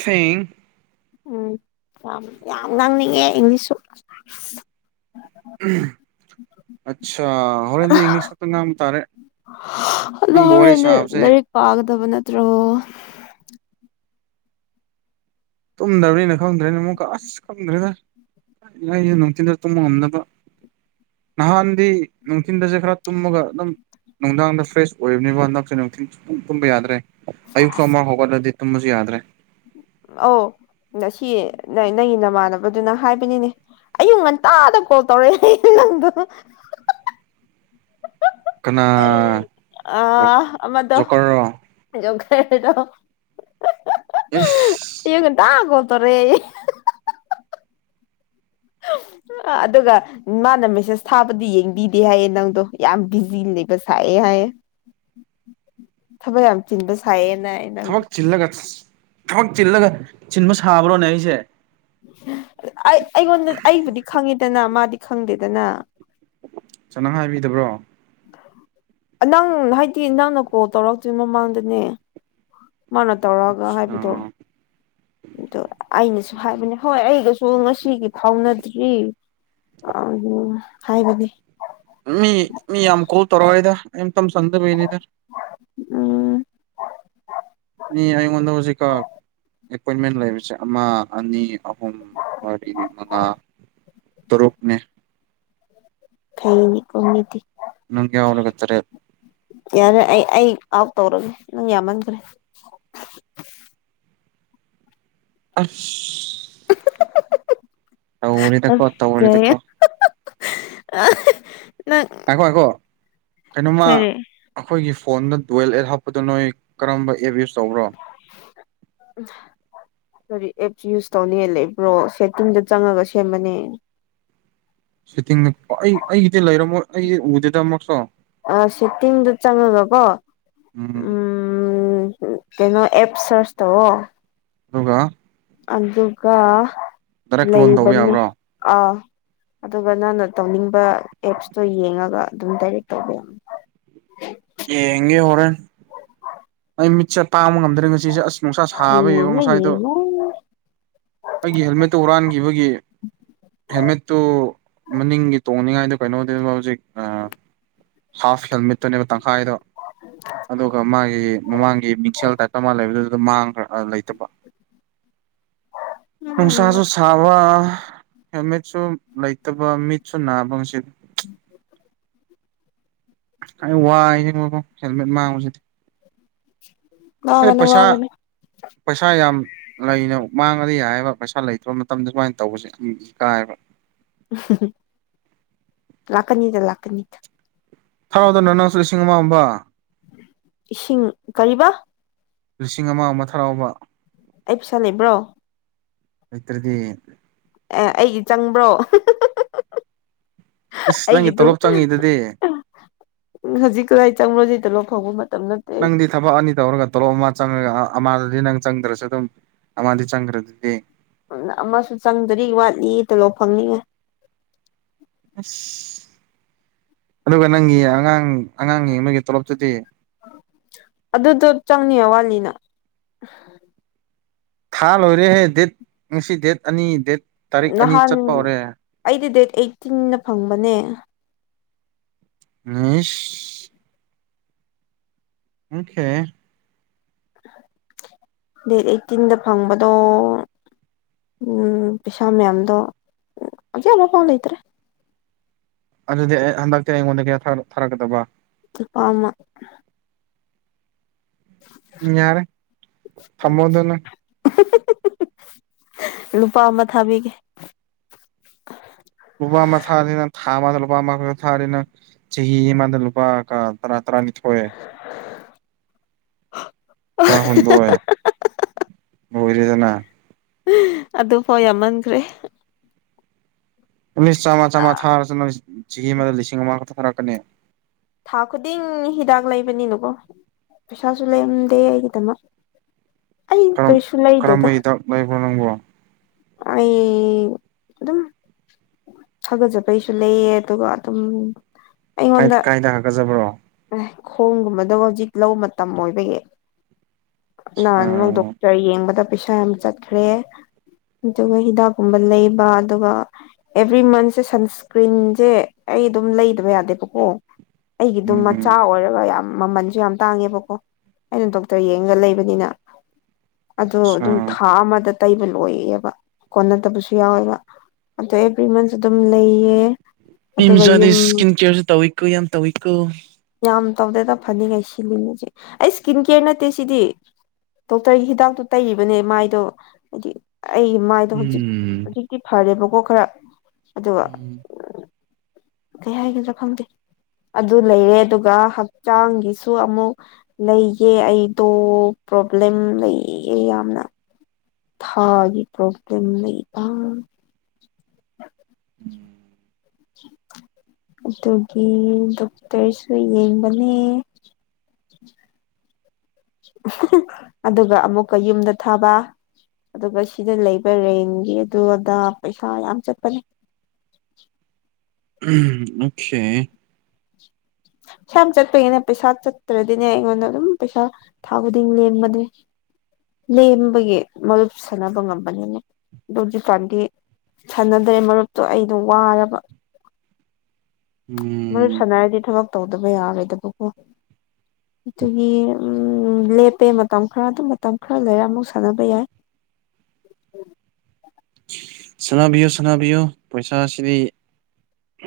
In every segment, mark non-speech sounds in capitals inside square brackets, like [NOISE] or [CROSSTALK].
ꯐꯦꯡ ꯎꯝ ꯌꯥꯝ ꯌꯥꯝ ꯉꯥꯡꯅꯤꯡꯉꯦ ꯏꯪꯂꯤꯁꯁꯨ ꯑꯠꯆꯥ ꯍꯣꯔꯦꯟꯗꯤ ꯏꯪꯂꯤꯁ ꯈꯛꯇ ꯉꯥꯡꯕ ꯇꯥꯔꯦ ꯅꯪꯕꯨ ꯋꯥꯔꯤ ꯁꯥꯞꯁꯦ ꯇ꯭ꯔꯣ ꯇꯨꯝꯗꯕꯅꯤꯅ ꯈꯪꯗ꯭ꯔꯦꯅꯦ ꯑꯃꯨꯛꯀ ꯑꯁ ꯈꯪꯗ꯭ꯔꯦꯗ ꯏꯌꯥꯅꯤ ꯅꯨꯡꯊꯤꯟꯗ ꯇꯨꯝꯕ ꯉꯝꯅꯕ ꯅꯍꯥꯟꯗꯤ ꯅꯨꯡꯊꯤꯟꯗꯁꯦ ꯈꯔ ꯇꯨꯝꯃꯒ ꯑꯗꯨꯝ ꯅꯨꯡꯗꯥꯡꯗ ꯐ꯭ꯔꯦꯁ ꯑꯣꯏꯕꯅꯤꯕ ꯍꯟꯗꯛꯁꯦ ꯅꯨꯡꯊꯤꯟ ꯁꯨ ꯄꯨꯡ ꯇꯨꯝꯕ ꯌꯥꯗ꯭ꯔꯦ ꯑꯌꯨꯛꯁꯨ ꯁꯦꯁ ꯑꯃꯥ ꯍꯧꯒꯠꯂꯗꯤ ꯇꯨꯝꯕꯁꯨ ꯌꯥꯗ꯭ꯔꯦ ꯑꯧ ꯅꯁꯤ ꯅꯪꯒꯤ ꯅꯃꯥꯟꯅꯕꯗꯨꯅ ꯍꯥꯏꯕꯅꯤꯅꯦ ꯑꯌꯨꯛ ꯉꯟꯇꯥꯗ ꯀꯣꯜ ꯇꯧꯔꯛꯑꯦ ꯅꯪꯗꯣ [INAUDIBLE] ꯀꯅꯥ ꯑ ꯑꯃꯗꯣ ꯖꯣꯀꯔꯔꯣ ꯌ ꯏꯁ ꯑꯌꯨꯛ ꯉꯟꯇꯥ ꯀꯣꯜ ꯇꯣꯔꯦ [UNINTELLIGIBLE] ꯑ ꯑꯗꯨꯒ ꯃꯥꯅ ꯃꯦꯁꯦꯁ ꯊꯥꯕꯗꯤ ꯌꯦꯡꯕꯤꯗꯦ ꯍꯥꯏꯌꯦ ꯅꯪꯗꯣ ꯌꯥꯝ ꯕꯤꯖꯤ ꯂꯩꯕ ꯁꯥꯏꯌꯦ ꯍꯥꯏꯌꯦ [UNINTELLIGIBLE] ꯊꯕꯛ ꯌꯥꯝ ꯆꯤꯟꯕ ꯁꯥꯏꯌꯦ ꯊꯕꯛ ꯆꯤꯜꯂꯒ ꯊꯕꯛ ꯆꯤꯜꯂꯒ ꯆꯤꯟꯕ ꯁꯥꯕ꯭ꯔꯣꯅꯦ ꯑꯩꯁꯦ ꯑꯩ ꯑꯩꯉꯣꯟꯗ ꯑꯩꯕꯨꯗꯤ ꯈꯪꯉꯤꯗꯅ ꯃꯥꯗꯤ ꯈꯪꯗꯦꯗꯅꯥ ꯆꯅ ꯍꯥꯏꯕꯤꯗꯕ꯭ꯔꯣ ꯅꯪ ꯍꯥꯏꯗꯤ ꯅꯪꯅ ꯀꯣꯜ ꯇꯧꯔꯛꯇꯤ ꯃꯃꯥꯡꯗꯅꯦ ꯃꯥꯅ ꯇꯧꯔꯑꯒ ꯍꯥꯏꯕꯗꯑꯣ ꯑꯩꯅꯁꯨ ꯍꯥꯏꯕꯅꯦ ꯍꯣꯏ ꯑꯩꯒꯁꯨ ꯉꯁꯤꯒꯤ ꯐꯥꯎꯅꯗ꯭ꯔꯤ ꯑ ꯍꯥꯏꯕꯗꯤ ꯇꯧꯔꯣꯏꯗ ꯑꯩ ꯇꯝ ꯁꯪꯗꯕꯩꯅꯤꯗ ꯎꯝ ꯃꯤ ꯑꯩꯉꯣꯟꯗ ꯍꯧꯖꯤꯛꯀꯣ ꯑꯦꯄꯣꯏꯟꯃꯦꯟ ꯂꯩꯕꯁꯦ ꯑꯃ ꯑꯅꯤ ꯑꯍꯨꯝ ꯃꯔꯤ ꯃꯉꯥ ꯇꯔꯨꯛꯅꯦ ꯐꯩꯅꯦꯀꯣ ꯃꯤꯗꯤ ꯅꯪ ꯌꯥꯎꯔꯒ ꯇꯔꯦꯠ ꯌꯥꯔꯦ ꯑ ꯑꯩ ꯑꯥꯎꯠ ꯇꯧꯔꯒꯦ ꯅꯪ ꯌꯥꯝꯃꯟꯈ꯭ꯔꯦ ꯑꯁ ꯇꯧꯔꯦꯗꯀꯣ ꯇꯧꯔꯦꯗ ꯀꯔꯤ ꯀꯣ ꯅꯪ ꯀꯩꯅꯣꯝꯃ ꯀꯔꯤ ꯑꯩꯈꯣꯏꯒꯤ ꯐꯣꯟꯗ ꯗ꯭ꯋꯦꯜ ꯑꯦꯠ ꯍꯥꯞꯄꯗꯣ ꯅꯣꯏ ꯀꯔꯝꯕ ꯑꯦꯞ ꯌꯨꯁ ꯆꯧꯕ꯭ꯔꯣ ꯀꯔꯤ ꯑꯦꯞꯁ ꯌꯨꯁ ꯇꯧꯅꯤꯡꯉꯥꯏ ꯂꯩꯕ꯭ꯔꯣ ꯁꯦꯇꯤꯡꯗ ꯆꯪꯉꯒ ꯁꯦꯝꯃꯅꯦ ꯁꯦꯇꯤꯡꯅ ꯑꯩ ꯑꯩꯒꯤꯗꯤ ꯂꯩꯔꯝꯃꯣꯏ ꯑꯩ ꯎꯗꯦꯗ ꯃꯆꯥ ꯑ ꯁꯦꯇꯤꯡꯗ ꯆꯪꯉꯒꯀꯣ ꯎꯝ ꯎꯝ ꯎ ꯀꯩꯅꯣ ꯑꯦꯞ ꯁꯔꯆ ꯇꯧꯑꯣ ꯗꯨꯒ ꯑꯗꯨꯒ ꯗꯥꯏꯔꯦꯛ ꯀ꯭ꯂꯣꯟ ꯇꯧꯕ ꯂꯩꯕꯅꯦ ꯌꯥꯕ꯭ꯔꯣ ꯑꯥ ꯑꯗꯨꯒ ꯅꯪꯅ ꯇꯧꯅꯤꯡꯕ ꯑꯦꯞꯁꯇꯣ ꯌꯦꯡꯉꯒ ꯑꯗꯨꯝ ꯗꯥꯏꯔꯦꯛ ꯇꯧꯕꯤꯔꯝ ꯌꯦꯉꯦ ꯍꯣꯔꯦꯟ ꯑꯩ ꯃꯤꯠꯁꯦ ꯇꯥꯡꯕ ꯉꯝꯗ꯭ꯔꯦ ꯉꯁꯤꯁꯦ ꯑꯁ ꯅꯨꯡꯁꯥ ꯌꯥꯅꯤ ꯁꯥꯕ ꯌꯦꯕ ꯌꯦꯡꯉꯣ ꯉꯁꯥꯏꯗꯣ ꯌꯦꯡꯉꯣ ꯑꯩꯒꯤ ꯍꯦꯜꯃꯦꯠꯇꯨ ꯍꯨꯔꯥꯟꯈꯤꯕꯒꯤ ꯍꯦꯃꯦꯠꯇꯨ ꯃꯅꯤꯡꯒꯤ ꯇꯣꯡꯅꯤꯉꯥꯏꯗ ꯀꯩꯅꯣꯖꯤ ꯍꯥ ꯍꯦꯜꯃꯦꯠ ꯇꯪꯈꯥꯏꯗꯣ ꯑꯗꯨꯒ ꯃꯥꯒꯤ [UNINTELLIGIBLE] ꯂꯩꯇꯕ ꯅꯨꯡꯁꯥꯁꯨ ꯎꯝ ꯁꯥꯕ ꯍꯦꯜꯃꯦꯠꯁꯨ ꯂꯩꯇꯕ ꯃꯤꯠꯁꯨ ꯅꯥꯕ ꯉꯁꯤ ꯑꯩ ꯋꯥꯏ ꯌꯦꯕꯕꯣ ꯍꯦꯜꯃꯦꯠ ꯃꯥꯡꯕꯁꯤꯗꯤ ꯎ ꯑ ꯄꯩꯁꯥ ꯄꯩꯁꯥ ꯌꯥꯝ ꯂꯩꯅ ꯃꯥꯡꯉꯗꯤ ꯌꯥꯏꯕ ꯄꯩꯁꯥ ꯏꯁꯥ ꯂꯩꯇ꯭ꯔꯕ ꯃꯇꯝꯗ ꯁꯨꯃꯥꯏꯅ ꯇꯧꯕꯁꯦ ꯀꯥꯏꯕ ꯂꯀꯅꯤꯗ ꯂꯀꯅꯤꯗ ꯊꯔꯣꯗꯅ ꯅꯪ ꯁ ꯂꯤꯁꯤꯡ ꯑꯃ ꯑꯃꯕ ꯏꯁꯤꯡ ꯀꯔꯤꯕ ꯂꯤꯁꯤꯡ ꯑꯃ ꯑꯃ ꯊꯔꯥꯎꯕ ꯑꯩ ꯄꯩꯁꯥ ꯂꯩꯕ꯭ꯔꯣ ꯏꯇ꯭ꯔꯗꯤ ꯑꯦ ꯑꯩꯗꯤ ꯆꯪꯕ꯭ꯔꯣ ꯏꯁꯁ ꯅꯪꯒꯤ ꯑꯩꯒꯤꯗꯨ ꯇꯣꯂꯣꯞ ꯆꯪꯉꯤꯗꯗꯤ ꯍꯧꯖꯤꯛ ꯀꯗꯥꯏ ꯆꯪꯕ꯭ꯔꯣꯁꯤ ꯇꯣꯂꯣꯞ ꯐꯪꯕ ꯃꯇꯝ ꯅꯠꯇꯦ ꯅꯪꯗꯤ ꯊꯕꯛ ꯑꯅꯤ ꯇꯧꯔꯒ ꯇꯣꯂꯣꯞ ꯑꯃ ꯆꯪꯉꯒ ꯑꯃꯥꯗꯗꯤ ꯅꯪ ꯆꯪꯗ꯭ꯔꯁꯨ ꯑꯗꯨꯝ ꯑꯃꯗꯤ ꯆꯪꯈ꯭ꯔꯗꯤꯗꯤ ꯎ ꯑꯃꯁꯨ ꯆꯪꯗꯔꯤ ꯋꯥꯠꯂꯤ ꯇ ꯂꯣ ꯐꯪꯅꯤꯡꯉꯦ ꯑꯁ ꯑꯗꯨꯒ ꯅꯪꯒꯤ ꯑꯉꯥꯡ ꯑꯉꯥꯡꯅꯤ ꯃꯣꯏꯒꯤ ꯇꯣꯂꯣꯞ ꯆꯗꯤ ꯄꯨꯅꯤ ꯋꯥꯂꯤꯅ ꯊꯥ ꯂꯣꯏꯔꯦꯍꯦ ꯗꯦꯠ ꯉꯁꯤ ꯗꯦꯠ ꯑꯅꯤ ꯗꯦꯠ ꯇꯥꯔꯤꯛ ꯑꯅꯤ ꯅꯍꯥꯟ ꯆꯠꯄ ꯍꯧꯔꯦ ꯑꯩꯗꯤ ꯗꯦꯠ ꯑꯩꯠꯇꯤꯟ ꯐꯪꯕꯅꯦ ꯃꯤꯁ ꯑꯣꯀꯦ [INAUDIBLE] ꯗꯦꯠ ꯑꯩꯠꯇꯤꯟꯗ ꯐꯪꯕꯗꯣ ꯎꯝ ꯄꯩꯁꯥ ꯃꯌꯥꯝꯗꯣ ꯍꯧꯖꯤ ꯑꯃꯐꯥꯎ ꯂꯩꯇ꯭ꯔꯦ ꯑꯗꯨꯗꯤ ꯑꯩ ꯍꯟꯗꯛꯇꯤ ꯑꯩꯉꯣꯟꯗ ꯀꯌꯥ ꯊꯥꯔꯛꯀꯗꯕ ꯅꯨꯄꯥꯃ ꯌꯥꯔꯦ ꯐꯃꯣꯗꯅ ꯂꯨꯄꯥ ꯑꯃ ꯊꯥꯕꯤꯒꯦ ꯂꯨꯄꯥ ꯑꯃ ꯊꯥꯔꯤꯅꯤꯅ ꯊꯥ ꯑꯃꯗ ꯂꯨꯄꯥ ꯑꯃꯈꯥꯛ ꯊꯥꯅꯤꯅ ꯆꯍꯤ ꯑꯃꯗ ꯂꯨꯄꯥ ꯇꯔꯥ ꯇꯔꯥꯅꯤꯊꯣꯐ ꯍ ꯇꯔꯥ ꯍꯨꯝꯗꯣꯏꯑ ꯍꯣꯏꯔꯖꯅ ꯑꯗꯨꯐꯥꯎ ꯌꯥꯝꯃꯟꯈ꯭ꯔꯦ ꯎꯁ ꯆꯥꯝꯃ ꯆꯥꯝꯃꯥ ꯊꯥꯔ ꯆꯍꯤ ꯑꯃꯗ ꯂꯤꯁꯤꯡ ꯑꯃꯈꯛꯛꯇꯊꯔꯛꯀꯅꯤ ꯊꯥ ꯈꯨꯗꯤꯡ ꯍꯤꯗꯥꯛ ꯂꯩꯕꯅꯤꯅꯨꯀꯣ ꯄꯩꯁꯥꯁꯨ ꯂꯩꯔꯝꯗꯦ ꯑꯩꯒꯤꯗꯃꯛ ꯑꯩ ꯀꯔꯝ ꯀꯔꯤꯁꯨ ꯂꯩꯗꯦꯗ ꯀꯔꯝꯕ ꯍꯤꯗꯥꯛ ꯂꯩꯕ꯭ꯔꯣ ꯅꯪꯕꯣ ꯑꯩ ꯑꯗꯨ ꯑꯗꯨꯝ ꯊꯥꯒꯠꯆꯕꯩꯁꯨ ꯂꯩꯌꯦ ꯑꯗꯨꯒ ꯑꯗꯨꯝ ꯀ ꯑꯩꯉꯣꯟꯗ ꯀꯥꯏꯗ ꯍꯥꯀꯠꯆꯕ꯭ꯔꯣ ꯈꯣꯡꯒꯨꯝꯕꯗꯣ ꯍꯧꯖꯤꯛ ꯂꯧ ꯃꯇꯝ ꯑꯣꯏꯕꯒꯤ ꯅꯍꯥꯟ ꯅꯪ ꯎꯝ ꯗꯣꯛꯇꯔ ꯌꯦꯡꯕꯗ ꯄꯩꯁꯥ ꯌꯥꯝ ꯆꯠꯈ꯭ꯔꯦ ꯑꯗꯨꯒ ꯍꯤꯗꯥꯛꯀꯨꯝꯕ ꯂꯩꯕ ꯑꯗꯨꯒ ꯑꯦꯕ꯭ꯔꯤ ꯃꯟꯠꯁꯦ ꯁꯟꯁꯀ꯭ꯔꯤꯟꯁꯦ ꯑꯩ ꯑꯗꯨꯝ ꯂꯩꯗꯕ ꯌꯥꯗꯦꯕꯀꯣ ꯑꯩꯒꯤꯗꯨꯝ ꯃꯆꯥ ꯑ ꯑꯣꯏꯔꯒ ꯌꯥꯝ ꯃꯃꯜꯁꯨ ꯌꯥꯝ ꯇꯥꯡꯉꯦꯕꯀꯣ ꯑꯩꯅ ꯗꯣꯛꯇꯔ ꯌꯦꯡꯒ ꯂꯩꯕꯅꯤꯅ ꯑꯗꯣ ꯑꯗꯨꯝ ꯊꯥ ꯑꯃꯗ ꯇꯩꯕ ꯂꯣꯏꯑꯦꯕ ꯀꯣꯟꯅꯗꯕꯁꯨ ꯌꯥꯎꯋꯦꯕ ꯑꯗꯣ ꯑꯦꯕ꯭ꯔꯤ ꯃꯟꯁ ꯑꯗꯨꯝ ꯂꯩꯌꯦ ꯅꯨꯄꯤ ꯑꯗꯨꯒ ꯃꯆꯥꯗꯤ ꯌꯨꯝ ꯏꯁꯀꯤꯟ ꯀꯦꯌꯔꯁꯨ ꯇꯧꯋꯤꯀꯣ ꯌꯥꯝ ꯇꯧꯋꯤꯀꯣ ꯌꯥꯝ ꯇꯧꯗꯦꯗ ꯐꯅꯤꯉꯥꯏ ꯁꯤꯜꯂꯤꯅꯤꯁꯦ ꯑꯩ ꯏꯁꯀꯤꯟ ꯀꯦꯌꯔ ꯅꯠꯇꯦ ꯁꯤꯗꯤ ꯗꯣꯛꯇꯔꯒꯤ ꯍꯤꯗꯥꯛꯇꯨ ꯇꯩꯔꯤꯕꯅꯦ ꯃꯥꯏꯗꯣ ꯍꯥꯏꯗꯤ ꯑꯩ ꯃꯥꯏꯗꯣ ꯍꯧꯖꯤꯛ ꯎꯝ ꯍꯧꯖꯤꯛꯇꯤ ꯐꯔꯦꯕꯀꯣ ꯈꯔ ꯑꯗꯨꯒ ꯎꯝ ꯀꯩ ꯍꯥꯏꯒꯗ꯭ꯔꯥ ꯈꯪꯗꯦ ꯑꯗꯨ ꯂꯩꯔꯦ ꯑꯗꯨꯒ ꯍꯛꯆꯥꯡꯒꯤꯁꯨ ꯑꯃꯨꯛ ꯂꯩꯒꯦ ꯑꯩꯗꯣ ꯄ꯭ꯔꯣꯕ꯭ꯂꯦꯝ ꯂꯩ ꯌꯥꯝꯅ ꯊꯥꯒꯤ ꯄ꯭ꯔꯣꯕ꯭ꯂꯦꯝ ꯂꯩꯕ ꯑꯗꯨꯒꯤ ꯗꯣꯛꯇꯔꯁꯨ ꯌꯦꯡꯕꯅꯦ ꯑꯗꯨꯒ ꯑꯃꯨꯛꯀ ꯌꯨꯝꯗ ꯊꯥꯕ ꯑꯗꯨꯒ ꯁꯤꯗ ꯂꯩꯕ ꯔꯦꯟꯒꯤ ꯑꯗꯨ ꯑꯗꯥ ꯄꯩꯁꯥ ꯌꯥꯝ ꯆꯠꯄꯅꯦ ꯑꯣꯈꯦ [INAUDIBLE] ꯄꯩꯁꯥ ꯌꯥꯝ ꯆꯠꯄꯒꯤꯅꯦ ꯄꯩꯁꯥ ꯆꯠꯇ꯭ꯔꯗꯤꯅꯦ ꯑꯩꯉꯣꯟꯗ ꯑꯗꯨꯝ ꯄꯩꯁꯥ ꯊꯥ ꯈꯨꯗꯤꯡ ꯂꯦꯝꯕꯅꯦ ꯂꯦꯝꯕꯒꯤ ꯃꯔꯨꯞ ꯁꯥꯟꯅꯕ ꯉꯝꯕꯅꯤꯅꯩ ꯑꯗꯣ ꯍꯧꯖꯤꯀꯥꯟꯗꯤ ꯁꯥꯟꯅꯗ꯭ꯔꯦ ꯃꯔꯨꯞꯇꯣ ꯑꯩꯗꯣ ꯋꯥꯔꯕ ꯃꯔꯨꯞ ꯎꯝ ꯁꯥꯟꯅꯔꯗꯤ ꯊꯕꯛ ꯇꯧꯗꯕ ꯌꯥꯔꯣꯏꯗꯕꯀꯣ ꯑꯗꯨꯒꯤ ꯎꯝ ꯂꯦꯞꯄꯦ ꯃꯇꯝ ꯈꯔ ꯑꯗꯨꯝ ꯃꯇꯝ ꯈꯔ ꯂꯩꯔ ꯑꯃꯨꯛ ꯁꯥꯟꯅꯕ ꯌꯥꯏ ꯁꯥꯟꯅꯥꯕꯤꯌꯨ ꯁꯥꯟꯅꯥꯕꯤꯌꯨ ꯄꯩꯁꯥꯁꯤꯗꯤ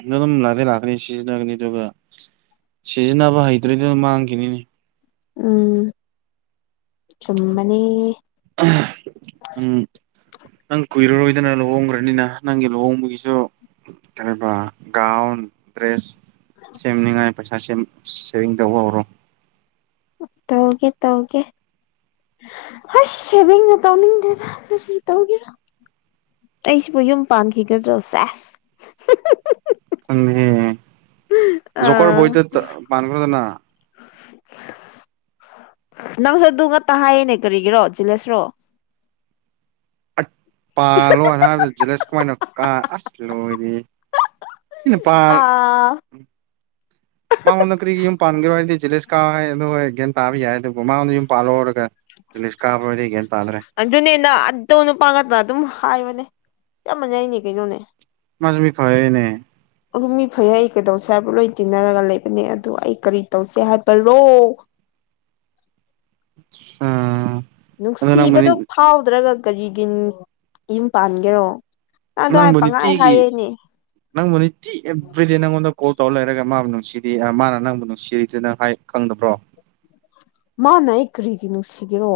ꯅ ꯑꯗꯨꯝ ꯂꯥꯛꯇꯤ ꯂꯥꯛꯀꯅꯤ ꯁꯤꯖꯤꯅꯒꯅꯤ ꯗꯨꯒ ꯁꯤꯖꯤꯟꯅꯕ ꯍꯩꯇ꯭ꯔꯗꯤ ꯃꯥꯡꯈꯤꯅꯤꯅꯦ ꯎꯝ ꯆꯨꯝꯕꯅꯦ ꯎꯝ ꯅꯪ ꯀꯨꯏꯔꯔꯣꯏꯗꯅ ꯂꯨꯍꯣꯡꯈ꯭ꯔꯅꯤꯅ ꯅꯪꯒꯤ ꯂꯨꯍꯣꯡꯕꯒꯤꯁꯨ ꯀꯔꯕ ꯒꯥꯎꯟ ꯗ꯭ꯔꯦꯁ ꯁꯦꯝꯅꯤꯉꯥꯏ ꯄꯩꯁꯥ ꯁꯦꯝ ꯁꯦꯚꯤꯡ ꯇꯧꯕ ꯍꯧꯔꯣ ꯇꯧꯒꯦ ꯇꯧꯒꯦ ꯍꯥꯢꯁ ꯁꯦꯕꯤꯡꯒ ꯇꯧꯅꯤꯡꯗꯔ꯭ꯦꯗ ꯀꯔꯤ ꯇꯧꯒꯦꯔꯥ ꯑꯩꯁꯤꯕꯨ ꯌꯨꯝ ꯄꯥꯟꯈꯤꯒꯗ꯭ꯔꯣ ꯁꯦꯁ ꯖꯣꯀꯔ ꯑꯥ ꯕꯣꯏꯗ ꯇ ꯄꯥꯟꯈꯔꯣꯗꯅꯥ ꯅꯪꯁꯨ ꯑꯗꯨ ꯉꯛꯇ ꯍꯥꯏꯌꯦꯅꯦ ꯀꯔꯤꯒꯤꯔꯣ ꯖꯦꯂꯁꯔꯣ ꯑꯠ ꯄꯥꯥꯂꯣ ꯍꯥꯏꯕꯗ ꯖꯂꯦꯁ ꯀꯃꯥꯏꯅ ꯀꯥ ꯑꯁ ꯂꯣꯏꯔꯦ ꯏꯩꯅꯄꯥꯜ ꯑꯥ ꯃꯉꯣꯟꯗ ꯀꯔꯤ ꯌꯨꯝ ꯄꯥꯟꯒꯦꯔꯣ ꯍꯥꯏꯔꯗꯤ ꯖꯦꯂꯁ ꯀꯥ ꯍꯥꯏ ꯑꯗꯨꯣꯏ ꯒꯌ꯭ꯥꯟ ꯇꯥꯕ ꯌꯥꯏ ꯑꯗꯨꯕꯨ ꯃꯉꯣꯟꯗ ꯌꯨꯝ ꯄꯥꯜꯂꯣꯔꯒ ꯑꯗꯨꯅꯦꯅ ꯑꯗꯣ ꯅꯨꯄꯥ ꯉꯛꯇ ꯑꯗꯨꯝ ꯍꯥꯏꯕꯅꯦ ꯌꯥꯝ ꯃꯅꯩꯌꯦꯅꯦ ꯀꯩꯅꯣꯅꯦ ꯃꯥꯁꯨ ꯃꯤ ꯐꯩꯌꯦꯅꯦ ꯑꯗꯨꯨꯝ ꯃꯤ ꯐꯩ ꯍꯥꯏ ꯀꯩꯗꯧꯁꯦ ꯕꯨ ꯂꯣꯏ ꯇꯤꯟꯅꯔꯒ ꯂꯩꯕꯅꯦ ꯑꯗꯣ ꯑꯩ ꯀꯔꯤ ꯇꯧꯁꯦ ꯍꯥꯏꯕꯔꯣ [INAUDIBLE] ꯎꯝ ꯅꯨꯡꯁꯤꯕꯗꯣ ꯐꯥꯎꯗ꯭ꯔꯒ ꯀꯔꯤꯒꯤ ꯌꯨꯝ ꯄꯥꯟꯒꯦꯔꯣ ꯑꯗꯨꯋꯥꯏ ꯅꯪꯕꯨ ꯄꯪꯍꯥꯏ ꯅꯤꯇꯤꯒꯤ ꯍꯥꯏꯌꯦꯅꯦ ꯅꯪꯕꯨ ꯅꯤꯇꯤ ꯑꯦꯕ꯭ꯔꯤꯗꯦ ꯅꯪꯉꯣꯟꯗ ꯀꯣ ꯇꯧ ꯂꯩꯔꯒ ꯃꯥꯕꯨ ꯅꯨꯡꯁꯤꯗꯦ ꯃꯥꯅ ꯅꯪꯕꯨ ꯅꯨꯡꯁꯤꯔꯤꯗꯨ ꯅꯪ ꯍꯥꯏ ꯈꯪꯗꯕ꯭ꯔꯣ ꯃꯥꯅ ꯑꯩ ꯀꯔꯤꯒꯤ ꯅꯨꯡꯁꯤꯒꯦꯔꯣ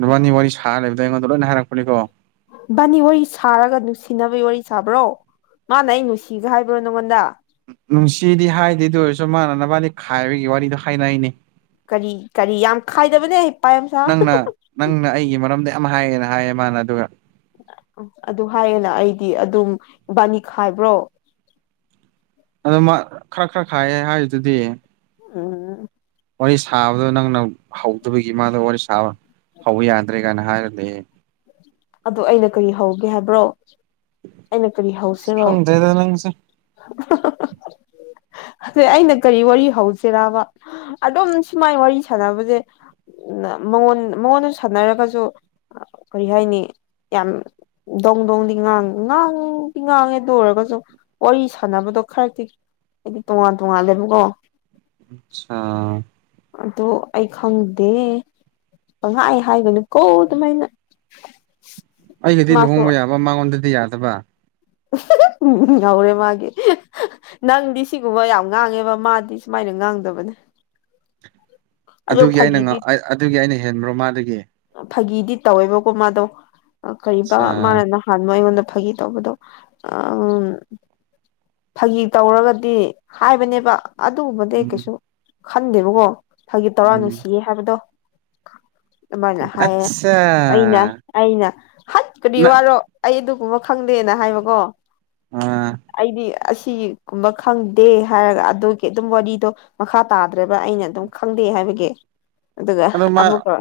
ꯅꯨꯕꯥꯅꯤ ꯋꯥꯔꯤ ꯁꯥꯔ ꯂꯩꯕꯗꯣ ꯑꯩꯉꯣꯟꯗ ꯂꯣꯏꯅ ꯍꯥꯏꯔꯛꯄꯅꯤꯀꯣ ꯕꯥꯅꯤ ꯋꯥꯔꯤ ꯁꯥꯔꯒ ꯅꯨꯡꯁꯤꯅꯕꯒꯤ ꯋꯥꯔꯤ ꯁꯥꯕ꯭ꯔꯣ ꯃꯥꯅ ꯑꯩ ꯅꯨꯡꯁꯤꯕ ꯍꯥꯏꯕ꯭ꯔꯣ ꯅꯪꯉꯣꯟꯗ ꯅꯨꯡꯁꯤꯗꯤ ꯍꯥꯏꯗꯦꯗ ꯑꯣꯏꯔꯁꯨ ꯃꯥꯅꯅꯕꯗꯤ ꯈꯥꯏꯕꯒꯤ ꯋꯥꯔꯤꯗꯣ ꯍꯥꯏꯅꯩꯅꯤ ꯀꯔꯤ ꯀꯔꯤ ꯌꯥꯝ ꯈꯥꯏꯗꯕꯅꯦ ꯄꯥꯏꯌꯥꯝ ꯁꯥ ꯅꯪꯅ ꯅꯪꯅ ꯑꯩꯒꯤ ꯃꯔꯝꯗ ꯌꯥꯝ ꯍꯥꯏꯌꯦꯅ ꯍꯥꯏꯌꯦ ꯃꯥꯅ ꯑꯗꯨꯒ ꯑꯗꯨ ꯍꯥꯏꯌꯦꯦꯅ ꯑꯩꯗꯤ ꯑꯗꯨꯝ ꯏꯕꯥꯅꯤ ꯈꯥꯏꯕ꯭ꯔꯣ ꯑꯗꯨ ꯈꯔ ꯈꯔ ꯈꯥꯏꯌꯦ ꯍꯥꯏꯔꯤꯗꯨꯗꯤ ꯎꯝ ꯋꯥꯔꯤ ꯁꯥꯕꯗꯣ ꯅꯪꯅ ꯍꯧꯗꯕꯒꯤ ꯃꯥꯗ ꯋꯥꯔꯤ ꯁꯥꯕ ꯍ ꯌꯥꯗ꯭ꯔꯦ ꯀꯥꯏꯅ ꯍꯥꯏꯔꯗꯤ ꯑꯗꯨ ꯑꯩꯅ ꯀꯔꯤ ꯍꯧꯒꯦ ꯍꯥꯏꯕ꯭ꯔꯣ ꯑꯩꯅ ꯀꯔꯤ ꯍꯧꯁꯤꯔꯣ ꯈꯪꯗ꯭ꯔꯦꯗ ꯅꯪꯁꯦ ꯑꯗꯩ ꯑꯩꯅ ꯀꯔꯤ ꯋꯥꯔꯤ ꯍꯧꯁꯤꯔꯔꯕ ꯑꯗꯨꯝ ꯁꯨꯃꯥꯏ ꯋꯥꯔꯤ ꯁꯥꯟꯅꯕꯁꯦ ꯃꯉꯣꯟ ꯃꯉꯣꯟꯗ ꯁꯥꯟꯅꯔꯒꯁꯨ ꯀꯔꯤ ꯍꯥꯏꯅꯤ ꯌꯥꯝ ꯗꯣꯡ ꯗꯣꯡꯗꯤ ꯉꯥꯡ ꯉꯥꯡꯗꯤ ꯉꯥꯡꯉꯦ ꯑꯗꯨ ꯑꯣꯏꯔꯒꯁꯨ ꯋꯥꯔꯤ ꯁꯥꯟꯅꯕ ꯁꯥꯟꯅꯕꯗꯣ ꯈꯔꯛꯇꯤ ꯍꯥꯏꯗꯤ ꯇꯣꯉꯥꯟ ꯇꯣꯉꯜꯂꯦꯕꯀꯣ ꯑꯆꯥ ꯑꯗꯨ ꯑꯩ ꯈꯪꯗꯦ ꯄꯍꯥꯏ ꯍꯥꯏꯒꯅꯨꯀꯣ ꯑꯗꯨꯃꯥꯏꯅ ꯎ ꯑꯩꯒꯗꯤ ꯂꯨꯍꯣꯡꯕ ꯌꯥꯕ ꯃꯉꯣꯟꯗꯗꯤ ꯌꯥꯗꯕ ꯎꯝ ꯌꯥꯎꯔꯦ ꯃꯥꯒꯤꯦ ꯅꯪꯗꯤ ꯁꯤꯒꯨꯝꯕ ꯌꯥꯝ ꯉꯥꯡꯉꯦꯕ ꯃꯥꯗꯤ ꯁꯨꯃꯥꯏꯅ ꯉꯥꯡꯗꯕꯅꯦ ꯑꯗꯣ ꯑꯗꯨꯒꯤ ꯑꯩꯅ ꯐꯥꯒꯤꯗꯤ ꯑꯗꯨꯒꯤ ꯑꯩꯅ ꯍꯦꯟꯕ꯭ꯔꯣ ꯃꯥꯗꯒꯤ ꯐꯥꯒꯤꯗꯤ ꯇꯧꯋꯦꯕꯀꯣ ꯃꯥꯗꯣ ꯀꯔꯤ ꯑꯠꯆꯥ ꯃꯥꯅ ꯅꯍꯥꯟꯅꯣ ꯑꯩꯉꯣꯟꯗ ꯐꯒꯤ ꯇꯧꯕꯗꯣ ꯎ ꯐꯥꯒꯤ ꯇꯧꯔꯒꯗꯤ ꯍꯥꯏꯕꯅꯦꯕ ꯑꯗꯨꯒꯨꯝꯕꯗꯤ ꯎꯝ ꯀꯩꯁꯨ ꯈꯟꯗꯦꯕꯀꯣ ꯐꯒꯤ ꯇꯧꯔꯥ ꯎꯝ ꯅꯨꯡꯁꯤꯌꯦ ꯍꯥꯏꯕꯗꯣ ꯑꯗꯨꯃꯥꯏꯅ ꯍꯥꯏꯌꯦ ꯑꯠꯆꯥ ꯑꯩꯅ ꯑꯩꯅ ꯍꯠꯄꯗꯤ ꯅ ꯋꯥꯔꯣ ꯑꯩ ꯑꯗꯨ ꯈꯪꯗꯦꯅ ꯍꯥꯏꯕꯀꯣ ꯑꯥ ꯑꯩꯗꯤ ꯑꯁꯤꯒꯨꯝꯕ ꯈꯪꯗꯦ ꯍꯥꯏꯔꯒ ꯑꯗꯨꯒꯤ ꯑꯗꯨꯝ ꯋꯥꯔꯤꯗꯣ ꯃꯈꯥ ꯇꯥꯗ꯭ꯔꯕ ꯑꯩꯅ ꯑꯗꯨꯝ ꯈꯪꯗꯦ ꯍꯥꯏꯕꯒꯤ ꯑꯗꯨꯒ ꯑꯗꯣ ꯃꯥ ꯑꯃꯨꯛꯀ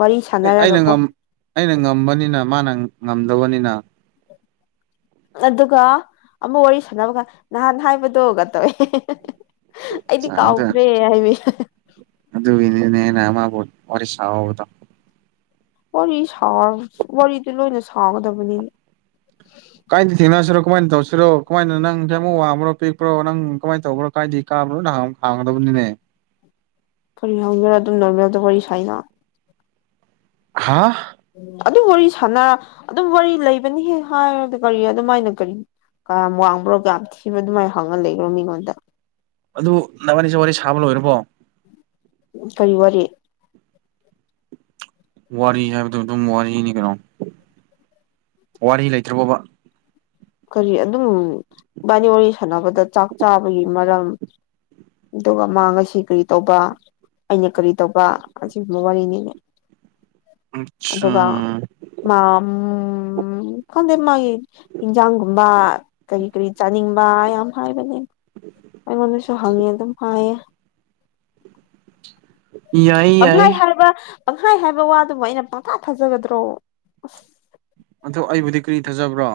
ꯋꯥꯔꯤ ꯑꯦ ꯑꯩꯅ ꯁꯥꯟꯅꯔꯒꯀꯣ ꯑꯩꯅ ꯉꯝꯕꯅꯤꯅ ꯃꯥꯅ ꯉꯝꯗꯕꯅꯤꯅ ꯑꯗꯨꯒ ꯑꯃꯨ ꯋꯥꯔꯤ ꯁꯥꯟꯅꯕꯒ ꯅꯍꯥꯟ ꯍꯥꯏꯕꯗꯨꯣꯒ ꯇꯧꯋꯦ ꯑꯩꯗꯤ ꯀꯥꯎꯈ꯭ꯔꯦ ꯍꯥꯏꯕ ꯑꯗꯨꯅꯤꯅꯦꯃꯕꯨꯣ ꯋꯥꯔꯤꯔ ꯁꯗꯣ ꯋꯥꯔꯤ ꯁꯥ ꯋꯥꯔꯤꯗꯨ ꯂꯣꯏꯅ ꯁꯥꯎꯒꯗꯕꯅꯤꯅ ꯀꯥꯏꯗ ꯊꯦꯡꯅꯁꯤꯔꯣ ꯀꯃꯥꯏꯅ ꯇꯧꯁꯤꯔꯣ ꯀꯃꯥꯏꯅ ꯅꯪ ꯀꯦ ꯑꯃꯛꯡꯕ꯭ꯔꯣ ꯄꯤꯛꯄ꯭ꯔꯣ ꯅꯪ ꯀꯃꯥꯏꯅ ꯇꯧꯕ꯭ꯔꯣ ꯀꯥꯏꯗꯤ ꯀꯥꯕ꯭ꯔꯣ ꯅꯪ ꯍꯥꯡꯕꯛ ꯍꯥꯡꯒꯗꯕꯅꯤ ꯅꯦ ꯐꯔꯤ ꯅꯕ ꯑꯗꯨꯝ ꯅꯣꯡꯃꯦꯔꯗ ꯋꯥꯔꯤꯔꯤ ꯁꯥꯏꯅ ꯍꯥꯥ ꯑꯗꯨꯝ ꯋꯥꯔꯤ ꯁꯥꯟꯅꯔ ꯑꯗꯨꯝ ꯋꯥꯔꯤ ꯂꯩꯕꯅꯤꯍꯦ ꯍꯥꯏꯔꯗꯤ ꯀꯔꯤ ꯑꯗꯨꯃꯥꯏꯅ ꯀꯔꯤ ꯀꯌꯥꯝ ꯋꯥꯡꯕ꯭ꯔꯣ ꯀ ꯊꯤꯕ ꯑꯗꯨꯃꯥꯏꯅ ꯍꯪꯉ ꯂꯩꯕ꯭ꯔꯣ ꯃꯤꯉꯣꯟꯗ ꯑꯗꯨ ꯅꯅꯥꯒꯥꯅꯤꯁ ꯋꯥꯔꯤ ꯁꯥꯕ ꯂꯣꯏꯔꯕꯣ ꯎ ꯀꯔꯤ ꯋꯥꯔꯤ ꯋꯥꯔꯤ ꯍꯥꯏꯕꯗꯨꯣ ꯑꯗꯨꯝ ꯋꯥꯔꯤꯅꯤ ꯀꯩꯅꯣ ꯋꯥꯔꯤ ꯂꯩꯇ꯭ꯔꯕꯣꯕꯥ ꯀꯔꯤ ꯑꯗꯨꯝ ꯏꯕꯥꯅꯤ ꯋꯥꯔꯤ ꯁꯥꯟꯅꯕꯗ ꯆꯥꯛ ꯆꯥꯕꯒꯤ ꯃꯔꯝ ꯑꯗꯨꯒ ꯃꯥ ꯉꯁꯤ ꯀꯔꯤ ꯇꯧꯕ ꯑꯩꯅ ꯀꯔꯤ ꯇꯧꯕ ꯑꯁꯤꯒꯨꯝꯕ ꯋꯥꯔꯤꯅꯤꯅꯦ ꯑꯠꯁꯥ ꯑꯗꯨꯒ ꯃꯥ ꯈꯪꯗꯩ ꯃꯥꯒꯤ ꯂ ꯌꯥꯝ ꯍꯥꯏꯕꯅꯦ ꯑꯩꯉꯣꯟꯗꯁꯨ ꯍꯪꯉꯦ ꯑꯗꯨꯝ ꯍꯥꯏꯌꯦ ꯌꯥꯏꯌꯦ ꯄꯪꯈꯥꯏ ꯌꯥꯏꯌꯦ ꯍꯥꯏꯕ ꯄꯪꯈꯥꯏ ꯍꯥꯏꯕ ꯋꯥꯗꯨꯕꯨ ꯑꯩꯅ ꯄꯪꯀꯥ ꯐꯥꯖꯒꯗ꯭ꯔꯣ ꯑꯁ ꯑꯗ ꯑꯩꯕꯨꯗꯤ ꯀꯔꯤ ꯊꯥꯖꯕ꯭ꯔꯣ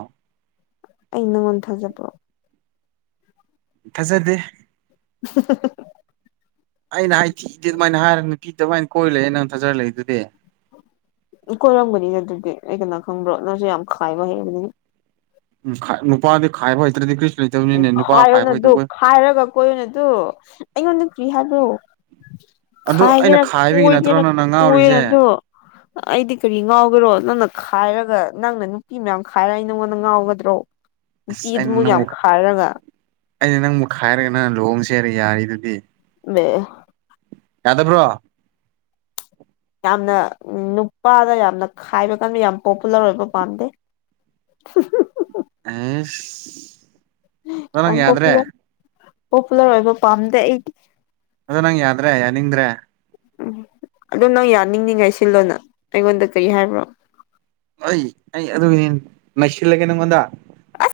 ꯑꯩ ꯅꯪꯉꯣꯟ ꯊꯥꯖꯠꯕꯣ ꯊꯥꯖꯗꯦ [INAUDIBLE] ꯑꯩꯅ ꯍꯥꯏꯗꯤ ꯏꯗꯤ ꯑꯗꯨꯃꯥꯏꯅ ꯍꯥꯏꯔ ꯅꯨꯄꯤꯗꯤ ꯑꯗꯨꯃꯥꯏꯅ ꯀꯣꯏꯔ ꯂꯩꯛꯑꯦ ꯅꯪꯅ ꯊꯥꯖꯔꯂꯛꯏ ꯑꯗꯨꯗꯤ ꯎ ꯀꯣꯏꯔꯝꯒꯅꯤ ꯑꯗꯨꯗꯤ ꯑꯩ ꯀꯅꯥꯣ ꯈꯪꯕ꯭ꯔꯣ ꯅꯪꯁꯨꯦ ꯌꯥꯝ ꯈꯥꯏꯕ ꯍꯩꯕꯗꯨꯅꯤ ꯎꯝ ꯅꯨꯄꯥꯗꯤ ꯈꯥꯏꯕ ꯏ ꯇ꯭ꯔꯦꯗꯤ ꯎ ꯈꯥꯏꯌꯣꯅ ꯑꯗꯨ ꯈꯥꯏꯔꯒ ꯀꯣꯏꯔꯣꯅ ꯑꯗꯨ ꯑꯩꯉꯣꯟꯗ ꯀ꯭ꯔꯤ ꯍꯥꯏꯕ꯭ꯔꯣ ꯑꯗꯨ ꯑꯩꯅ ꯈꯥꯏꯒꯦꯅ ꯈꯥꯏꯕꯒꯤ ꯅꯠꯇ꯭ꯔꯣ ꯀꯣꯏꯒꯦꯅ ꯅꯪꯅ ꯉꯥꯎꯔꯤꯁꯦ ꯀꯣꯏꯦꯅꯗꯣ ꯑꯩꯗꯤ ꯀꯔꯤ ꯉꯥꯎꯈꯔꯣ ꯅꯪꯅ ꯈꯥꯏꯔꯒ ꯅꯪꯅ ꯅꯨꯄꯤ ꯃꯌꯥꯝ ꯈꯥꯏꯔ ꯑꯩ ꯅꯪꯉꯣꯟꯗ ꯉꯥꯎꯒꯗ꯭ꯔꯣ ꯑ ꯑ ꯅ ꯄꯔꯒ ꯑꯩꯅ ꯅꯪ ꯃꯨꯛꯈꯥꯏꯔꯒ ꯅꯪꯅ ꯂꯨꯍꯣꯡ ꯆꯦꯔꯒ ꯌꯥꯔꯤꯗꯨꯗꯤ ꯦ ꯀꯗꯕ꯭ꯔꯣ ꯌꯥꯝꯅ ꯅꯨꯄꯥꯗ ꯌꯥꯝꯅ ꯈꯥꯏꯕ ꯀꯟꯕ ꯌꯥꯝ ꯄꯣꯄꯨꯂꯔ ꯑꯣꯏꯕ ꯄꯥꯝꯗꯦ [INAUDIBLE] ꯑꯦ ꯅꯪ ꯌꯥꯝ ꯌꯥꯗ꯭ꯔꯦ ꯄꯣꯄꯨꯂꯔ ꯄꯣꯄꯨꯂꯔ ꯑꯣꯏꯕ ꯄꯥꯝꯗꯦ ꯑꯩꯗꯤ ꯑꯗ ꯅꯪ ꯌꯥꯗ꯭ꯔꯦ ꯌꯥꯅꯤꯡꯗ꯭ꯔꯦ ꯎꯝ ꯑꯗꯨ ꯅꯪ ꯌꯥꯅꯤꯡꯅꯤꯉꯥꯏ ꯁꯤꯜꯂꯣꯅ ꯑꯩꯉꯣꯟꯗ ꯀꯔꯤ ꯍꯥꯏꯕ꯭ꯔꯣ ꯍ ꯑꯩ ꯑꯗꯨꯒꯤꯅꯤ ꯅꯩꯁꯤꯜꯂꯒꯦ ꯅꯪꯉꯣꯟꯗ ꯑꯁ